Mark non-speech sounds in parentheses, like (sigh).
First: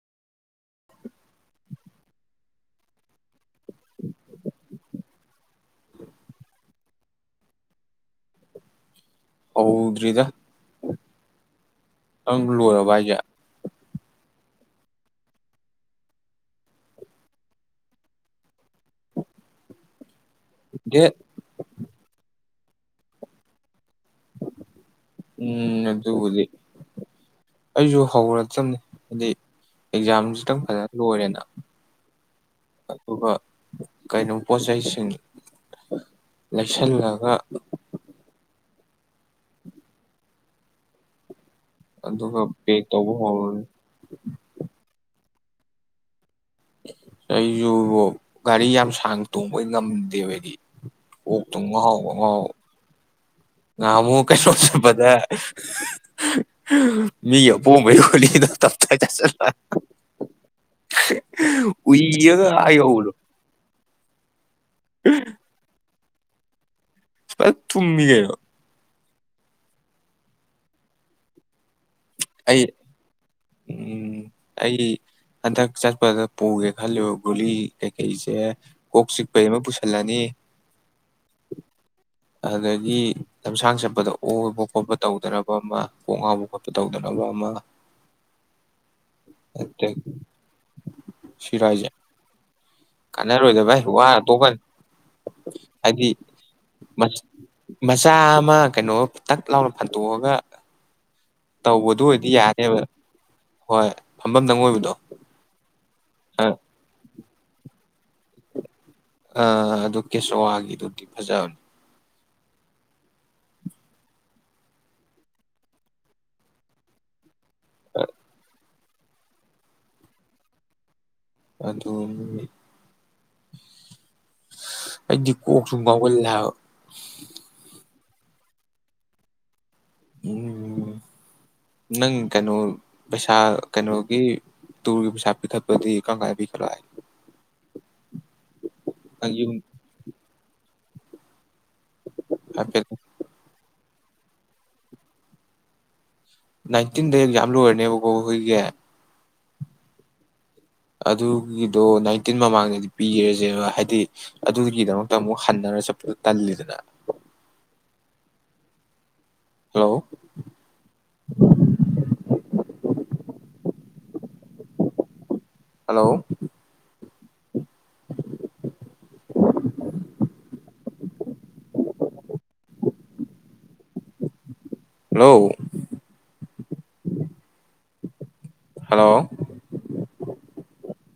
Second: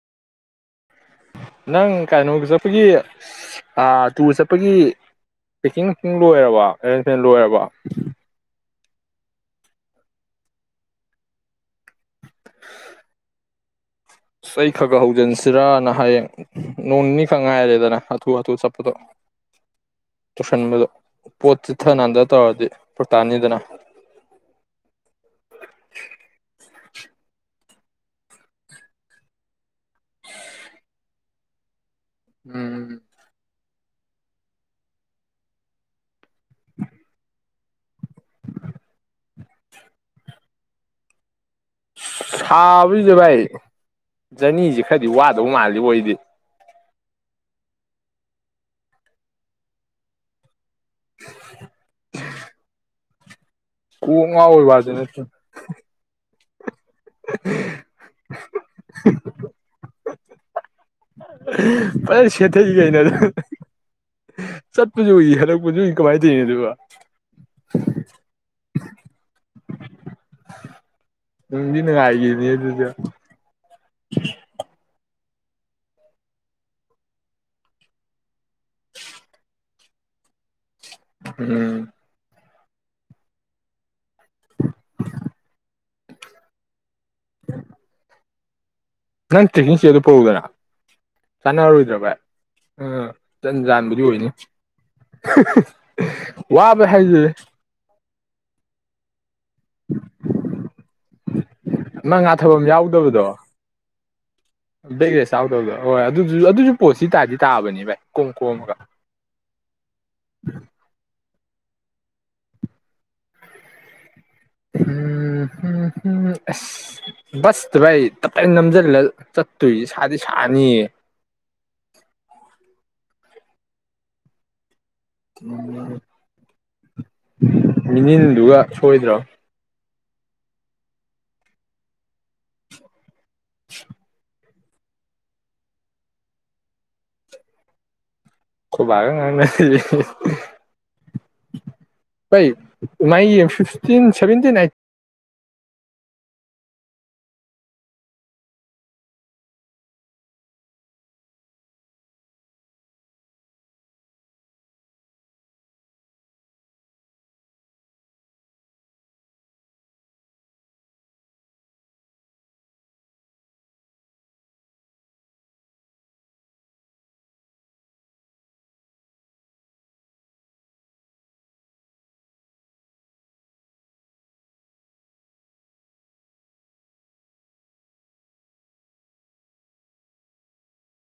ꯅꯪ ꯀꯩꯅꯣꯒꯤ ꯆꯠꯄꯒꯤ ꯇꯨꯔ ꯆꯠꯄꯒꯤ ꯄꯦꯛꯀꯤꯡꯀꯤꯤꯡ ꯂꯣꯏꯔꯕ ꯑꯦꯔꯦꯟꯖꯃꯦꯟ ꯂꯣꯏꯔꯕ ꯍꯥꯎꯗ꯭ꯔꯔꯤꯗ ꯑꯪ ꯂꯣꯏꯔꯕ ꯍꯥꯏꯁꯦ ꯁ ꯈꯔ ꯈ ꯍꯧꯖꯤꯟꯁꯤꯔꯅ ꯍꯌꯦꯡ ꯅꯣꯡ ꯅꯤꯅꯤ ꯈꯛ ꯉꯥꯏꯔꯦꯗꯅ ꯍꯥꯊꯨ ꯍꯥꯊꯨ ꯆꯠꯄꯗꯣ ꯇꯨꯁꯟꯕꯗꯣ ꯗꯦꯠ ꯄꯣꯠ ꯆꯤꯊ ꯍꯟꯗ ꯇꯧꯔꯗꯤ ꯄꯨꯔꯇꯥꯟꯅꯤꯗꯅ ꯎꯝ ꯑꯗꯨꯕꯨꯗꯤ ꯑꯩꯁꯨ ꯍꯧꯔ ꯆꯕꯅꯤ ꯍꯥꯏꯗꯤ ꯑꯦꯛꯖꯥꯝ ꯈꯤꯇꯪ ꯐꯖꯅ ꯂꯣꯏꯔꯦꯅ ꯎꯝ ꯀꯔꯤꯣ ꯄꯣꯠ ꯆꯩꯁꯤꯡ ꯂꯩꯁꯜꯂꯒ ꯑꯗꯨꯒ ꯄꯦꯛ ꯇꯧꯕ ꯁꯥꯕꯁꯦ ꯚꯥꯏ ꯍꯧꯔꯅꯤ ꯖꯅꯤꯁꯦ ꯈꯔꯗꯤ ꯋꯥꯠꯂꯤ ꯗ ꯃꯥꯜꯂꯤ ꯑꯣꯏꯣꯏꯗꯤ ꯑꯩꯁꯨ ꯒꯥꯔꯤ ꯌꯥꯝ ꯁꯥꯡꯅ ꯇꯣꯡꯕꯩ ꯉꯝꯗꯦꯕ ꯍꯥꯏꯗꯤ ꯑꯣ ꯇꯥꯎꯉ ꯉꯃꯨ ꯀꯣꯛ ꯀꯁꯃ ꯉꯥꯎꯕꯩ ꯋꯥꯁꯨ ꯆꯄꯗ ꯅꯠꯇꯦ ꯃꯤꯄꯣꯩ ꯈꯨꯅꯤꯅ ꯇꯞ ꯆ ꯆ ꯎꯏꯔꯒ ꯑꯥ (unintelligible) ꯀꯩꯅꯣ ꯌꯧꯕꯗꯣ ꯑꯗꯨ (unintelligible) ꯆꯠꯄꯁꯨ ꯎꯏ ꯍꯜꯂꯛꯄꯁꯨ ꯀꯃꯥꯏꯇꯧꯋꯤꯅꯣ ꯑꯗꯨꯕꯣ ꯇꯨꯝꯃꯤ ꯀꯩꯅꯣ ꯅꯨꯡꯗꯤ ꯅꯨꯡꯉꯥꯏꯒꯤꯕꯅꯤ ꯑꯩ ꯑꯗꯨꯖꯨ ꯎꯝ ꯑꯩ ꯍꯟꯗꯛ ꯆꯠꯄꯗ ꯄꯨꯒꯦ ꯈꯜꯂꯨ ꯒꯨꯂꯤ ꯀꯩꯀꯩꯁꯦ ꯀꯣꯛ ꯆꯤꯛꯄꯩ ꯑꯃ ꯄꯨꯁꯤꯜꯂꯅꯤ ꯎꯝ ꯑꯗꯒꯤ ꯂꯝꯁꯥꯡ ꯆꯠꯄꯗ ꯑꯣꯕ ꯈꯣꯠꯄ ꯇꯧꯗꯅꯕ ꯑꯃ ꯀꯣꯛ ꯉꯥꯎꯕ ꯈꯣꯠꯄ ꯇꯧ (unintelligible) ꯅꯪ ꯇ꯭ꯔꯦꯛꯀꯤꯡ (unintelligible) ꯄꯨꯔꯛꯎꯗꯅ ꯁꯤꯔꯥꯏꯁꯦ ꯆꯥꯟꯅꯔꯔꯣꯏꯗ꯭ꯔ ꯕꯥꯏ꯫ ꯑꯥ ꯖꯟ ꯀꯥꯟꯅꯔꯣꯏꯗ ꯚꯥꯏ ꯖꯥꯟꯕꯨꯗꯤ ꯋꯥꯔ ꯑꯣꯏꯅꯤ ꯇꯣꯛꯀꯅꯤ ꯍꯥꯏꯗꯤ ꯋꯥꯕ ꯍꯥꯏꯖꯦ ꯆꯥ ꯑꯃ ꯀꯩꯅꯣ ꯇꯛ ꯂꯥꯎꯅ ꯐꯟꯗꯣꯛꯑꯒ ꯅꯪ ꯉꯥꯊꯕꯝ ꯌꯥꯎꯗꯕꯗꯣ ꯍꯣꯏ ꯐꯝꯐꯝꯗꯪ ꯑꯣꯏꯕꯗꯣ ꯕꯦꯛ ꯔꯦꯁ ꯌꯥꯎꯗꯕꯗꯣ ꯍꯣꯏ ꯑꯗꯨ ꯑꯗꯨꯁꯨ ꯄꯣꯁꯇꯤ ꯇꯥꯗꯤ ꯇꯥꯕꯅꯤ ꯚꯥꯏ ꯀꯣꯝ ꯀꯣꯝꯃꯒ ꯑꯥ ꯑꯗꯨ (unintelligible) ꯒꯤꯗꯨꯗꯤ ꯐꯖꯕꯅꯤ ꯎꯝ (unintelligible) (unintelligible) (unintelligible) ꯆꯠꯇꯣꯏꯖꯤ ꯁꯥꯗꯤ ꯁꯥꯅꯤꯌꯦ ꯑꯗꯨ ꯑꯩꯗꯤ ꯀꯣꯛꯁꯨ ꯉꯥꯎꯒꯜꯂꯦ ꯍꯥꯏꯕꯥ ꯃꯤꯅꯤꯜꯗꯨꯒ ꯁꯣꯏꯗ꯭ꯔꯝ ꯎꯝ ꯅꯪ ꯀꯩꯅꯣ ꯄꯩꯁꯥ ꯀꯩꯅꯣꯒꯤ ꯇꯨꯔꯒꯤ ꯄꯩꯁꯥ ꯄꯤꯈꯠꯄꯗꯤ ꯀꯝꯀꯟꯗ ꯄꯤꯈꯠꯂꯣ ꯍꯥꯏ ꯈꯣꯕꯥꯒꯥ ꯅꯪ ꯌꯨꯝ ꯉꯥꯡꯅꯔꯤ ꯍꯥꯏꯐꯦꯠ (unintelligible) ꯇꯤꯟ ꯁꯚꯦꯟꯇꯤꯅꯥꯥꯏꯟ ꯅꯥꯏꯟꯇꯤꯟꯗꯩ ꯑꯦꯛꯖꯥꯝ ꯂꯣꯏꯔꯅꯦꯕꯀꯣ ꯑꯩꯈꯣꯏꯒꯤ ꯑꯗꯨꯒꯤꯗꯣ ꯅꯥꯏꯟꯇꯤꯟ ꯃꯃꯥꯡꯗꯗꯤ ꯄꯤꯔꯁꯦꯕ ꯍꯥꯏꯗꯤ ꯑꯗꯨꯒꯤꯗꯃꯛꯇ ꯑꯃꯨꯛ ꯍꯟꯅꯔ ꯆꯠꯄꯗꯣ ꯇꯜꯂꯤꯗꯅ ꯍꯜꯂꯣ (unintelligible) ꯍꯜꯂꯣ (unintelligible) (inaudible) ꯍꯂꯣ ꯍꯂꯣ